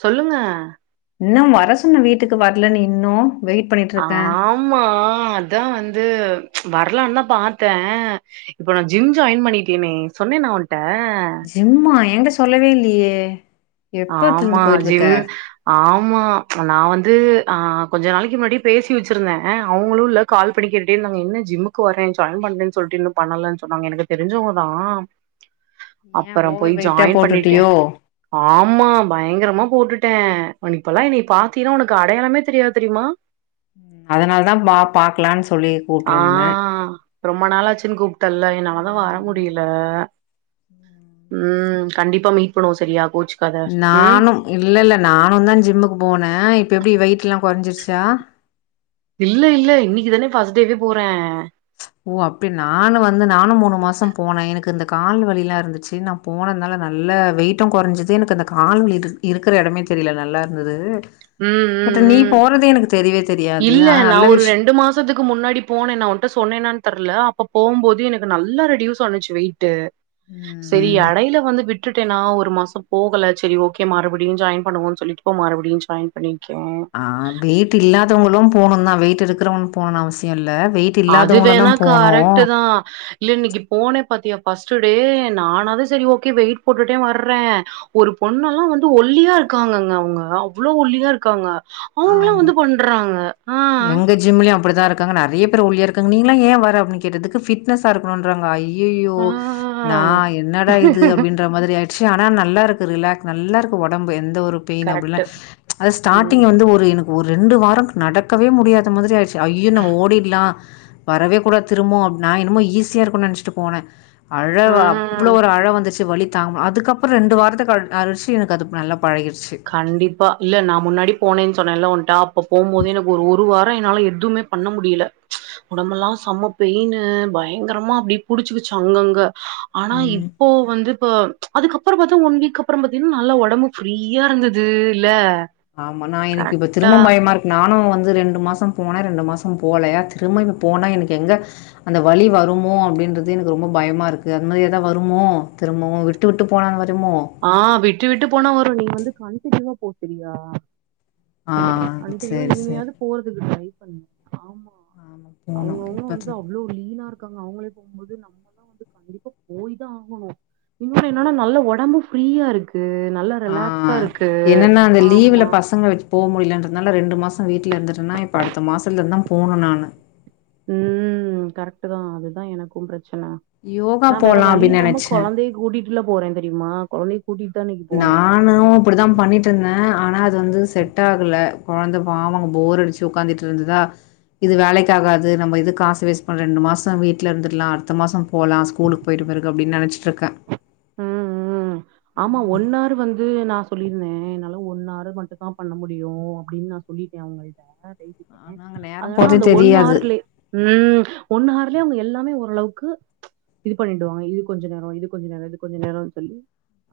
சொல்லுங்க இன்னும் வர சொன்ன வீட்டுக்கு வரல நீ இன்னு ஆமா அதா வந்து வரலான் தா பாத்தே இப்ப நா ஜிம் ஜாயின் பண்ணிட்டேனே சொன்னே நான் ஜிம்மா என்ட்ட சொல்லவே இல்லையே ஆமா எப்பத்துலருந்து போயிட்டுருக்க? ஜிம் ஆ ஆமா நான் வந்து ஆ கொஞ்சோ நாளைக்கி முன்னாடி பேசி வச்சிருந்தே அ அவுங்களுல்ல கால் பண்ணிக் கேட்டுட்டே இருந்தாங்க என்ன ஜிம்முக்கு வரே ஜாயின் பண்றேன்னு சொல்லிட்டு இன்னு பண்ணலன்னு சொன்னாங்க எனக்கு தெரிசவங்கதா ஏன் அப்புறோ ஓவர் போய் வெயிட்டா ஜாயின் பண்ணிட்டே போட்டுட்டியோ? ஆமா பயங்கரமா போட்டுட்டே உன் இப்பெல்லா என்னை பாத்தீன்னா உனக்கு அடையாளமே தெரியாது தெரியுமா அதனால தா பா பாக்கலான்னு சொல்லி ஆ கூப்டுருந்தே ரொம்ப நாளாச்சுன்னு கூப்ட்டல்ல என்னால தா வர ஆமா. முடியல ம். ம் கண்டிப்பா மீட் பண்ணுவோ செரியா நானு இல்ல இல்ல நானு தா ஜிம்முக்கு போன இப்ப எப்பிடி வெயிட்டெல்லா கொறைஞ்சிருச்சு ச்சா இல்ல இல்ல இன்னைக்கி தானே ஃபர்ஸ்ட்டேவே போறே ஓ அப்டி நானு வந்து நானு மூணு மாசம் போனே எனக்கு இந்த கால் வழிலாம் இருந்துச்சு நா போனனால நல்ல வெயிட்டு குறைஞ்சிது, எனக்கு அந்த கால்வலி இரு இருக்கிற எடமே தெரியல நல்லா இருந்தது. ம் பட் ம் நீ ம் போறது எனக்கு தெரியவே தெரியாது இல்ல ஆனா நா நல்ல ஒரு விஷ் ரெண்டு மாசத்துக்கு முன்னாடி போனே நான் உன்ட்ட சொன்னேனான் தெர்ல அப்ப போம்போது எனக்கு நல்லா ரெடியூஸ் ஆனுச்சு வெயிட்டு. சரி ம் எடையில வந்து விட் விட்டுட்டேன்னா ஒரு மாசம் போகல சரி ஓகே மறுபடியும் ஜாயின் பண்ணுவோன் சொல்லிட்டு இப்போ மறுபடியு ஜாயின் பண்ணிட் ஆ வெயிட் இல்லாதவங்களு போணுந்தா வெயிட் இருக்கறவங்க போணுன்னு அவசிய இல் அது வேணா கரெக்ட் தா இல்ல இன்னைக்கு போனே பாத்தியா ஃபர்ஸ்ட் டே, நானாது சரி ஓகே வெயிட் போட்டுட்டே வர்ற ஒரு பொண்ண எல்லா வந்து ஒல்லியா இருக் இருக்காங்கங்க அவங்க, அவ்ள ஒல்லியா இருக்காங்க. அவங்களா ஆமா வந்து பண்றாங்க ஆ எங்க ஜிம்லயு அப்டிதா இருக்காங்க நெறய பேர் ஒல்லியா இருக்காங்க நீன்ளா ஏ வர அப்னு கேட்டதுக்கு ஃபிட்னஸா இருக்கணுன்றாங்க அய் யய்யோ ஆ. நா என்னடா இது அப்படின்ற மாதிரி ஆயி ச்சு ஆனா நல்லா இருக்கு ரிலாக் நல்லா இருக்கு ஒடம்பு எந்த ஒரு பெயின் அப்டிலா கரெக்ட்டு. ச் ஆனா ம். ஸ்டாரிங்ள வந் எனக்கு ஒரு ரெண்டு வாரக் நடக்கவே முடியாத மாதிரி ஆயிடுச் ஐயயோ நம்ம ஓடிடலா வரவே கூடாது திரும் மோ நா என்னமோ ஈஸியா இருக்குனு நெனச்சிட்டு போன அழவா ஆ. அவ்ளோ ஒரு அழ வந்துச்சு. வலி தாங்க, அதுக்கப்பற ரெண்டு வாரத்த கழி அழச்சு எனக்கு அது நல்லா பழகிடுச்சு. கண்டிப்பா இல்ல நான் முன்னாடி போனேன்னு சொன்னேன்ல ஒன்ட்ட அப்ப போமோதே எனக்கு ஒரு ஒரு வா மா ஆனா என்னால எதுவுமே பண்ண முடியல ச் உடம்பெல்லா செம்ம பெயின்னு பயங்கரமா அப்டி புடிச்சுக்கிச்சு அங்கங்க. ஆனா ம். இப்போ வந்து, இப்ப அதுக்கப்பற பாத்தா ஒன் வீக் அப்பற பாத்தீங்கன்னா நல்லா ஒடம்பு ஃப்ரீ ய்யா இருந்தது இல்ல ஆமா நா எனக்கு இப்ப கரெக்டா திரும்ப பயமா இருக்கு நானு வந் வந்து ரெண்டு மாசம் போன ரெண்டு மாசம் போலையா திரும்ப இப்ப போனா எனக்கு எங்க அந்த வலி வருமோ அப்டி அப்டின்றது எனக்கு ரொம்ப பயமா இருக்கு அது மாரி ஏதா வருமோ திரும்பவு விட்டு விட்டு போனா அந்த மாரி ஆ விட்டு விட்டு போனா வரு நீ வந்து கண்டினுவா போ சரியா. ஆ கண்டினிவா சரி, சரி. இனிமையாது போறதுக்கு ட்ரை பண்ணு ஆமா ஆமா போணும். அவங்கவுங்க வந்து இப்ப அவ்ளோ லீனா இருக் இருக்காங்க அவங்களே போகும்போது நம்மல்லா வந்து கண்டிப்பா போய்தா ஆகணு இன்னொன்னு என்னன்னா நல்ல ஒடம்பு ஃப்ரீயா இருக் ஆ என்னன்னா அந்த லீவுல ஆமா பசங்கள வச்சு போ முடியலன்றதனால ரெண்டு மாச வீட்ல இருந்துட்டனா இப்ப அடுத்த மாசலந்துதா போனு நானு ம் கரெக்ட் தா அதுதா எனக்கும் பிரச்சன சுனா யோகா நா வேற போலா வழி அப்டின்னு இல்லாம நெனச்சே கொழந்தைய கூட்டிட்டுல போற தெரியுமா கொழந்தய நானு இப்படிதா பண்ணிட்டு இருந்த ஆனா அது வந்து செட் ஆகல கொழந்த பாவோ அங்க போர் அடிச்சு உக்காந்துட்டு இருந்ததா இது வேலைக்காகாது நம்ம இது காசு வேஸ்ட் பண்ண ரெண்டு மாசம் வீட்டுல இருந்துடலா அடுத்த மாச போலாம் ஸ்கூலுக்கு போயிட்டு ருகு அப்டின்னு நெனச்சிட்டு இருக்கே ம் ம் ஆமா ஒன்னாரு வந்து நா சொல்லியிருந்தே என்னால ஒன்னாரு மட்டு தா பண்ண முடியு அப்டின்னு நான் சொல்லிட்டே அவங்கள்ட்ட ஆனா அங்க நேரோ அதனால போறதே அந்த ஒன்னு தெரியாது ஆறுலயே ம் ஒன்னு ஆறுலயே அவங்க எல்லாமே ஒர் ஓர் அளவுக்கு இது பண்ணிடுவாங்க இது கொஞ்ச நேர இது கொஞ்ச நேர இது கொஞ்சம் நேரனு சொல்லி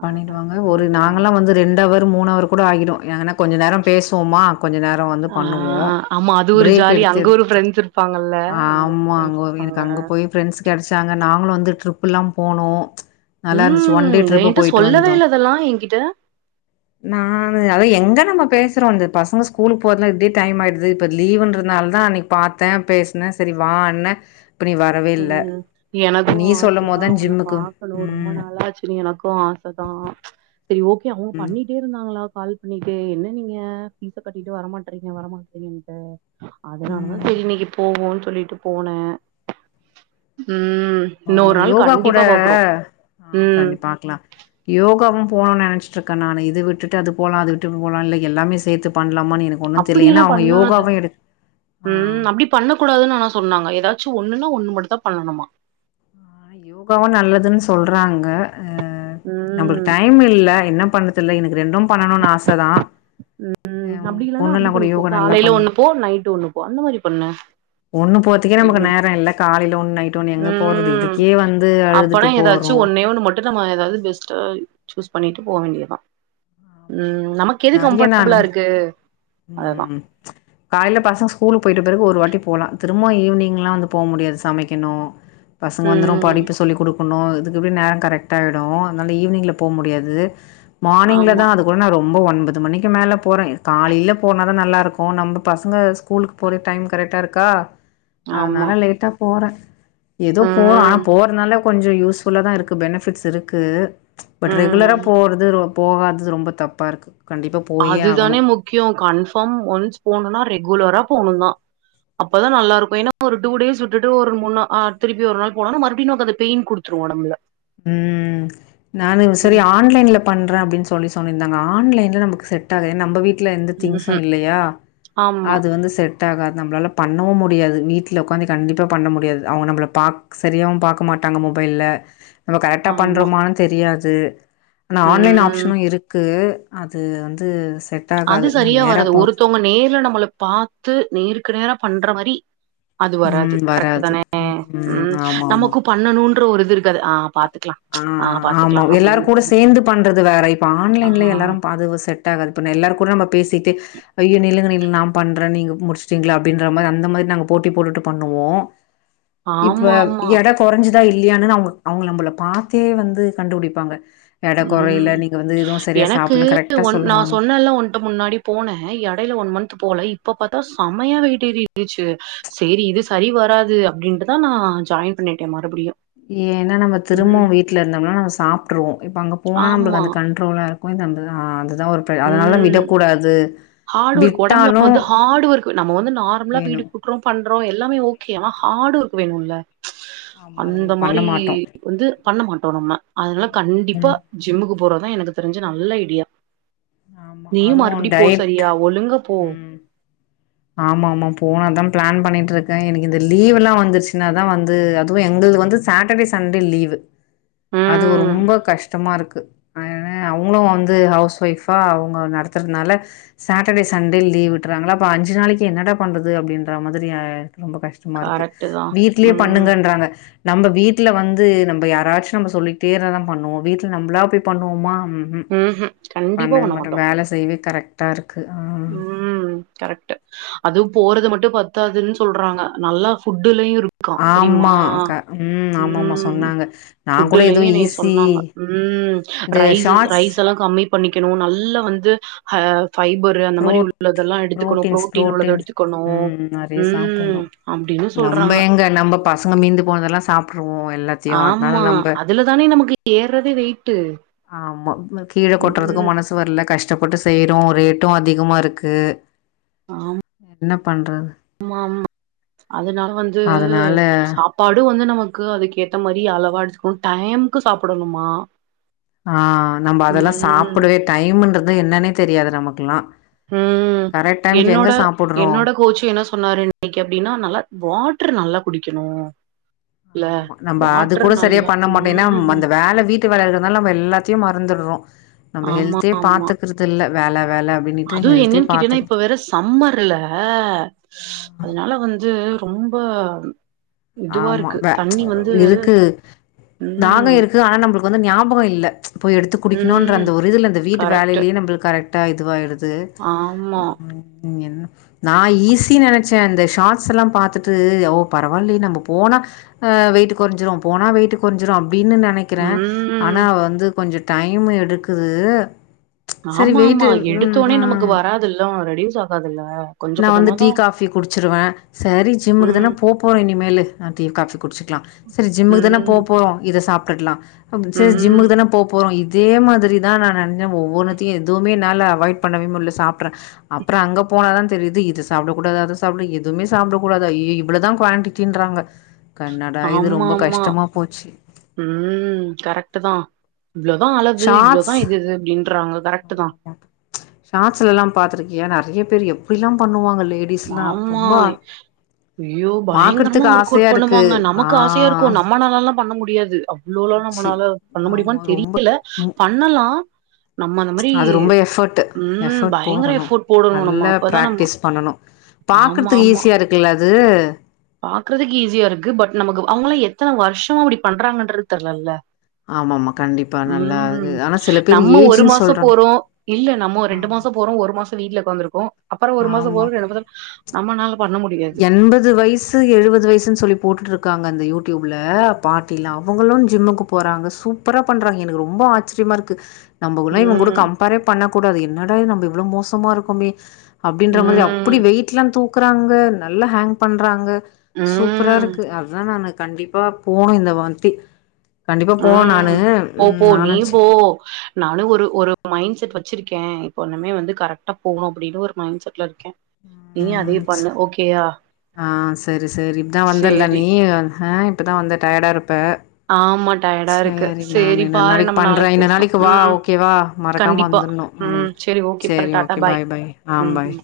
ஆ பண்ணிடுவாங்க கரெக்டா ஒரு பண்ணிடுவாங்க நாங்கல்லா வந்து ரெண்டு அவர் மூன் அவர் கூட ஆகிடு யானா கொஞ்ச நேரோ பேசுவோமா கொஞ்ச நேரோ வந்து ஆ பண்ணுவோ ஆமா அது ஒரு பிரேக் ஜாலி எடுத்து அங்க ஒரு எடுத்து ஃப்ரெண்ட்ஸ் இருப்பாங்கல்ல அங்க ஒரு ஆமா ஃப்ரெண்ட்ஸ் அங்க வீடுகு இருப்பாங்க அங்க போய் ஃப்ரெண்ட்ஸ் கெடச் தாங்க நாங்களு வந்து ட்ரிப் எல்லா போனோ நல்லாருந்துச்சு ம் ஒன்டே இது ட்ரிப்பு என்கிட்ட போய்ட்டு சொல்லவே வந்தோ இல்ல இதெல்லா என்கிட்ட அது எங்க நம்ம பேசுறோ அந்த பசங்க ஸ்கூலுக்கு போறது இப்டி டைமாயிடுது இப்ப லீவுன்றனால தான் அன்னைக்கு பாத் பாத்த பேசுன சரி வா அண்ண ம் எனக்கு சொல்லும் போது ஆசதா தான் உன்ன ஜிம்முக்கு பாக்கணு ரொம்ப ம் நாளாச்சு எனக்கு ஆசதா [unintelligible] சரி ஓகே அவங்க ம் பண்ணிட்டே இருந்தாங்களா கால் பண்ணிட்டு என்ன நீங்க பீஸ்ச கட்டிட்டு வரமாட்றீங்க வரமாட்றீங்கன்ட்டு அதனாலதா ம். சரி இன்னைக்கு போவோன்னு சொல்லிட்டு போனே ம் ஆமா இன்னொரு நாள் யோகா கூட கண்டிப்பா பாக்குறோ ஆ ம் கண்டி பாக்கலா யோகவும் போனுன் நெனச்சிட்ரக நானு இது விட்டு அது போலா அது விட்டு போலா இல்ல எல்லாமே சேத்து பண்ண அப்டிலா பண்ணா ஆ ம் அப்டி பண்ண கூடாதுன்னு ஆனா சொன்னாங்க ஏதாச் ஒண்ணுன்னா ஒண்ணு மட்டு தான் பண்ணணுமா யோகாவும் நல்லதுன்னு சொல்றாங்க நம்மளுக்கு ம் டைமில்ல என்ன பண்ணதில்ல எனக்கு ரெண்டும் பண்ணணுனு ஆச தா உம் அப்டி இல்லன்னா அப்டி பொண்ணுல்லா கூட பண்ணிகோ யோகா நல்லா காலைல பண்ணு ஒண்ணு போ நைட்டு் ஒண்ணு போ அந்த மாதிரி பண்ணு ஒண்ணு போத்துக்கே நமக்கு ம் நேர இல்லை காலையில ஒண்ணு நைட்டு ஒண்ணு எங்க போறது ம். இதுக்கே வந்து அப்பனா அழுதுட்டு ஏதாச்சு போறோ ஒன்னே ஒன்னு மட்டுதா நம்ம எதாவது பெஸ்ட் சூஸ் பண்ணிட்டு போக வேண்டியதா உ ஆமா ஆமா நமக்கெது கம்பெ நெறைய பளா நானு இருக்கு அதுதா ம் காலைல பசங்க ஸ்கூலுக்கு போயிட்ட பெறகு ஒரு வாட்டி போலா திரும்ப ஈவினிங்லா வந்து போக முடியாது சமைக்கணு பசங்க வந்துரு ம் படிப்பு சொல்லி கொடு னும் இதுக்கு எப்டி நேர கரெக்டாய்டு அதனால ஈவ்னிங்ல போ முடியாது ஆமா மார்னிங்லதான் அதுக்குடன ரொம்ப ரொம்ப ஒன்பது மணிக்கு மேல போறேன் காலிலேயே போனாதான் நல்லாருக்கு நம்ம பசங்க ஸ்கூலுக்கு போற டைம் கரெக்ட டாருக்கா ஆமா அதனால லேட்டா போறே ஏதோ போற ஆனா ம் போறனால கொஞ்ச யூஸ்புல்லாதாருக்கு பெனிபிட்ஸ் இருக்கு பட் ரெகுலரா ம் போறது போகாதது ரொம்ப தப்பாருக்கு அதுதானே முக்கியம் கன்பார்ம் ஒன்ஸ் போகணுனா ரெகுலரா போகணுதா அப்பதான் நல்லாருக்கு ஏன்னா ஒரு டூ டேஸ் விட்டுட்டு ஒரு மூணு திருப்பி ஒரு நாள் போனனா மறுபடியும் நமக்கு பெய்ன் குடுத்துடு போணம்ல உம் நானே சரி ம் ஆன்லைன்ல பண்றே அப்டின்னு சொல்லி சொன்னே ஆன்லைன்ல நமக்கு செட்டாகா ஏன்னா நம்ப வீட்ல எந்த திங்ஸும் ம்ஹும் இல்லையா ஆமா அது வந்து செட் ஆகாது நம்ளால பண்ணவு முடியாது வீட்ல உட்காந்து கண்டிப்பா பண்ண முடியாது அவங்க நம்மள பாக் சரியாவு பாக்க மாட்டே ட்டாங்க மொபைல நம்ம கரெக்டாக ஆமா பண்றமானு தெரியாது ஆனா ஆன்லைன் ம் ஆப்ஷனு இருக்கு அது வந்து செட் அது ஆகாது நா சரியா நேரா வராது போ ஒருத்தவங்க நேர்ல நம்மளை பாத்து நேருக்கு நேரா பண்ற மாரி அது வராது ம் கரெக்ட் வராது தானே ம் உம் ஆமா ஆமா நமக்கும் பண்ணணுன்ற ஒரு இது இருக்காது ஆ பாத் ஆ ஆமா எல்லாரு கூட சேர்ந்து பண்றது வேற இப்ப ஆ ஆன்லைன்ல எல்லாரும் அது செட்டாகாது நம்ம எல்லார் கூட நம்ம பேசிட்டு ஐயோ நில்லுங்க நில்லுங்க நா பண்றே நீங்க முடிச்டீங்களா அந்த மாதிரிங்க போ போட்டி போட்டுட்டு பண்ணுவோ இப்ப ஆமா ஆமா எட கொறைஞ்ச இல்லையானு அவுங்க அவுங்க நம்மள பாத்தே வந்து கண்டுபிடிப்பாங்க எட ம் கொறையல நீங்க வந்து எதுவு சரியா எனக்கு சாப்பிடலன்னு கரெக்டா ஒன் நா சொல்லுவாங்க சொன்னேல ஒன்ட்ட முன்னாடி போனே எடைல ஒன் மந்த் போல இப்ப பாத்தா செமையா வெய்ட் ஏறிருந்துச்சு சரி இது சரி வராது அப்டின்ட்டுதா நா ஆ ஜாயின் பண்ணிடே மறுபடியு ஏ ஏன்னா நம்ம ம் திரும்பவு வீட்லருந்தோம்னா நம்ம சாப்ட்ருவோ இப்ப அங்க போனா நம்மளுக்கு ஆமா அந்த கண்ட்ரோல அ தந்தது ஆ அதுதா ஒரு அதனால விடக்கூடாது ஹார்டு ஒர்க் ஒடம்புல விட்டாலு வந்து ஹார்டு ஒர்க் நம்ம வந்து நார்மலா வீடு வேணு கூட்றோ பண்ற எல்லாமே ஓகே ஆனா ஹார்டு ஒர்க் வேணுல ஆமா அது அந்த நம்ம பண்ண மாதிரி மாட்டோ வந்து பண்ண மாட்டோ நம்ம அதனால கண்டிப்பா ம் ஜிம்முக்கு போறதா எனக்கு தெரிஞ்ச நல்ல ஐடியா ஆமா நீயும் அதுவு மறுபடி போ டயட் சரியா ஒழுங்க போ ம் ஆமா ஆமா போனாதா பிளான் பண்ணிட்டு இருக்க எனக்கு இந்த லீவ்லா வந்துருச்சுன்னாதா வந்து அதுவு எங்கள்து வந்து சாட்டர்டே சண்டே லீவு அது ம் ரொம்ப கஷ்டமா இருக்கு அவங்களு வந்து ஹவுஸ் ஒஃப் பா அவங்க நடத்துறதுனால சேட்டர்டே சண்டே லீவ் விட்டுறாங்களா அப்ப அஞ்சு நாளைக்கு என்னட பண்றது அப்டின் ரமாதிரி அ ரொம்ப கஷ்டமா இருக்கு கரெக்ட்டு தா வீட்லே ம் பண்ணுங்கன்றாங்க நம்ம வீட்ல வந் து நம்ம யாராச்சும் நம்ப சொல்லிட்டே இருந்தா பண்ணுவோ வீட்டுல நம்ளா போய் பண்ணுவமா ம்ஹும் கண்டிப் நா மட்டும் வேல செய்வே கரெக்ட்டாருக்கு உம் கரெக்ட் அதுவு போறது மட்டு பத்தாதுன்னு சொல்றாங்க நல்லா ஃபுட் டுலயு இருக்கா தெரியுமா ஆமா க ம் ஆமாமா உம் சொன்னாங்க நா கூட ஏதோ புஃட்டுலயோ என்னிய ஈஸி சொன்னாங்க உம் இந்த ரைஸஸ் ஷார்ட்ஸ் ரைஸ் எல்லா கம்மி பண்ணிக்கணு நல்லா வந்து ஹ ஃபைபர் ரு அந்த மாரி ப்ரோட் உள்ளதெல்லா எடுத்துக்கணு ப்ரோட்டீன்ஸ் ஃப்ரோடீன் உள்ளத ப்ரோட்டீன்ஸ் எடுத்துக்கனு ம் அப்டின்னு சொல்ற நம்ப எங்க நம்ம பசங்க மீந்து போனதெல்லாம் சாப்டுருவோம் எல்லாத் ஆமா அதுல தானே நமக்கு ஏறதே வெயிட்டு ஆமா கீழ கொட்றதுக்கு ம் மனசு வரல கஷ் டப்பட்டு செய்றோ ரேட்டு அதிகமாருக்கு ஆம் என்ன பண்றத் மாம்மா அதனால வந்து அதனால சாப்பாடு வந்து நமக் க்கு அதுக்கேத்த மாரி அளவா எடுத்துக்கோன் டைமுக்கு சாப்டணுமா ஆஹ் நம்ம அதெல்லா சாப்டவே டைம்ன்றது என்னன்னே தெரியாது நமக்குலா ம் என்னோட சாப்புட்றோ என்னோட கோச்சு என்ன சொன்னாரு இன்னைக்கு அப்டின்னா நல்லா வாட்டரு நல்லா குடிக்கணு இல்ல ஆமா நம்ம அது வாட்டர் கூட சரியா நல்லா பண்ண மாட்டோ ஏனா ம் அந்த வேல வீட்டு வேல இருக்றதனால நம்ம எல்லாத்தி எ மறந்துற்றோம் நம்ம ஹெல்தே பாத்துக்றது இல்ல வேல வேல அப்டின்னுட்டு அதுவும் ஹெல்த்தே என்னன்னு கேட்டீன்னா பாத்துக்கறது இப்ப வேற சம்மர்ல அதனால வந்து ரொம் ம்ப ஆமா வே வந்து இருக்கு தாக ம் இருக்கு ஆனா நம்மளுக்கு வந்து ஞாபகொ இல்ல போயி எடுத்து குடிக்கணுன்ற ம் அந்த ஒரு இதுல ந்த வீட்டு கரெக்ட் வேலைலயே நம்ளுத் கரெக்டா இதுவாய்டுது து ஆமா உம் ம் என் நா ஈஸி நெனைச்சேன் இந்த ஷார்ட்ஸ்லா பாத்துட்டு ஒ பரவால்லையே நம்போ போனா அஹ் வெயிட் குறைஞ்சிரோ போனா வெயிட் குறைஞ்சிரோ அப் அப்டின்னு நினைக்கிறே ம் ஆனா வந்து கொஞ்ச டைமு எடுக்குது சரி ஆமா வெயிட்டு ஆமா ம் எடுத்தோனே நமக்கு வராதுல்ல ரெடியூஸ் ஆகாதுல்ல கொஞ்சம் நான் வந்து டீ கொஞ்சமாதா காபி குடிச்சிருவே சரி ஜிம்முக்கு தனே ம். போபோறோம் இனிமேலு நான் டீ காபி குடிச்சக்கலா சரி ஜிம்முக்கு தானே ம். போபோறோ இதை சாப்டுட்லா சரி ம். ஜிம்முக்கு தானே போபோறோ இது இதே மாதிரிதா நான் நெனச்சே ஒவ்வொன்னத்தையு எதுவுமே நால அவாய்ட் பண்ணவே முல்ல சாப்ற அப்ரொ அங்க போனாதான் தெரியுது இதை சாப்டக் கூடாது அதை சாப்ட எதுமே சாப்டக்க கூடாது ஐய்யய்யோ இவ்ளோதா குவான்டிடின்றாங்க கன்னடா இது ரொம்ப ஆமாமா. கஷ்டமா போச்சி இவ்ளோதா அளகு இவ்ளோதா இது இது அப்டின்றாங்க கரெக்ட்டு தா ஷாட்ஸுலல்லா பாத்துருக்கியா நெறைய பேர் எப்டிலா பண்ணுவாங்கல் மாம்மாய் உய்யோ பயங்கரமா பாக்குறதுக்கு ஆசையா ஒர்க்கவுட் இருக்கு பண்ணுவாங்க ஆ நமக்கு ஆசையாருக்கும் நம்மனாலல்லா பண்ண முடியாது வ்ளோலா ச்சி நம்மனால பண்ண ஆமா முடியுமான்னு ரொம்ப தெரியல ம் பண்ணலா நம்ம அந்த மாரி அது ரொம்ப எஃபர்ட் உம் எஃபர்ட் பயங்கர போடணு எஃபோர்ட் போடணு நம்ம நல்லா அப்பதா நம்மோ பிராக்டிஸ் பண்ணணு பாக்குறதுக்கு ஈஸியா இருக்குல்ல அது பாக்குறதுக்கு ஈஸியா இருக்கு பட் நமக்கு அவங்கல்லா எத்தனை வருஷோம அப்படி பண்றாங்கன்றது தெர்லல்ல ஆமா ஆமா கண்டிப்பா நல்லா அது உம் ஆனா சில பேர் நம்ம ஒரு ஏஜ்ன்னு மாசோ சொல்றாங்க போறோ இல்ல நம்ம ரெண்டு மா ஆமா மாஷொ போறோ ஒரு மாஷோ வீட்டுல உக்காந்திருக்கோ அப்புற ஒரு மாஷோ ஆமா போறோ ரெண்டு மாஷோ நம்மனால பண்ண முட் எண்பது வய் ஸ்ஸு எழுபது வயசுனு சொல்லி போட்டுட்டு இருக்காங்க அந்த யூடியூப்ல பாட்டில்லா அவங்களு ஜிம்முக்கு போறாங்க சூப்பரா பண்றாங்க எனக்கு ரொம்ப ஆச்சரியமா இருக்கு நம்மகுல்லா இவங்க கூட ம் கம்பேரே பண்ணக் கூடாது என்னடாது நம்ம இவ்ளோ மோசமா இருக்கோமே அப்படின்ற மாரி அப்படி ம் வெயிட் எலாம் தூக்குறாங்க நல்லா ஹேங் பண்றாங்க சூப்பரா ம் இருக்கு அததுதா நானு கண்டிப்பா போனும் இந்த வந்தி ம் போ போ நீ சே போ நானும் ஒரு ஒரு மண்டு செட் வச்சிருக்கே இப்போண்ணுமே வந்து கரெக்டா போகணு அப்படின்னு ஒரு மண்ட செட்ல இருக்கே நீ அதே ம் சே பண்ணு ஓகேயா ஆ சரி சரி இப்பதா வந்தல சேரி நீ ஆ இப்பதா வந்த டயடா இருப்ப ஆமா டயர்டா இருக்கு சரி நான் சேரி இன்னொ பாரு நாளைக்கு நம்ம பண்றே இன்னொ பேசலா நாளைக்கு வா ம் ஓகே வா மறக்காம கண்டிப்பா வந்துடணு உம் ம் சரி ஓகே பாரு சரி டாட்டா ஓகே பாய் பாய் ஆ ம் ம் பாய்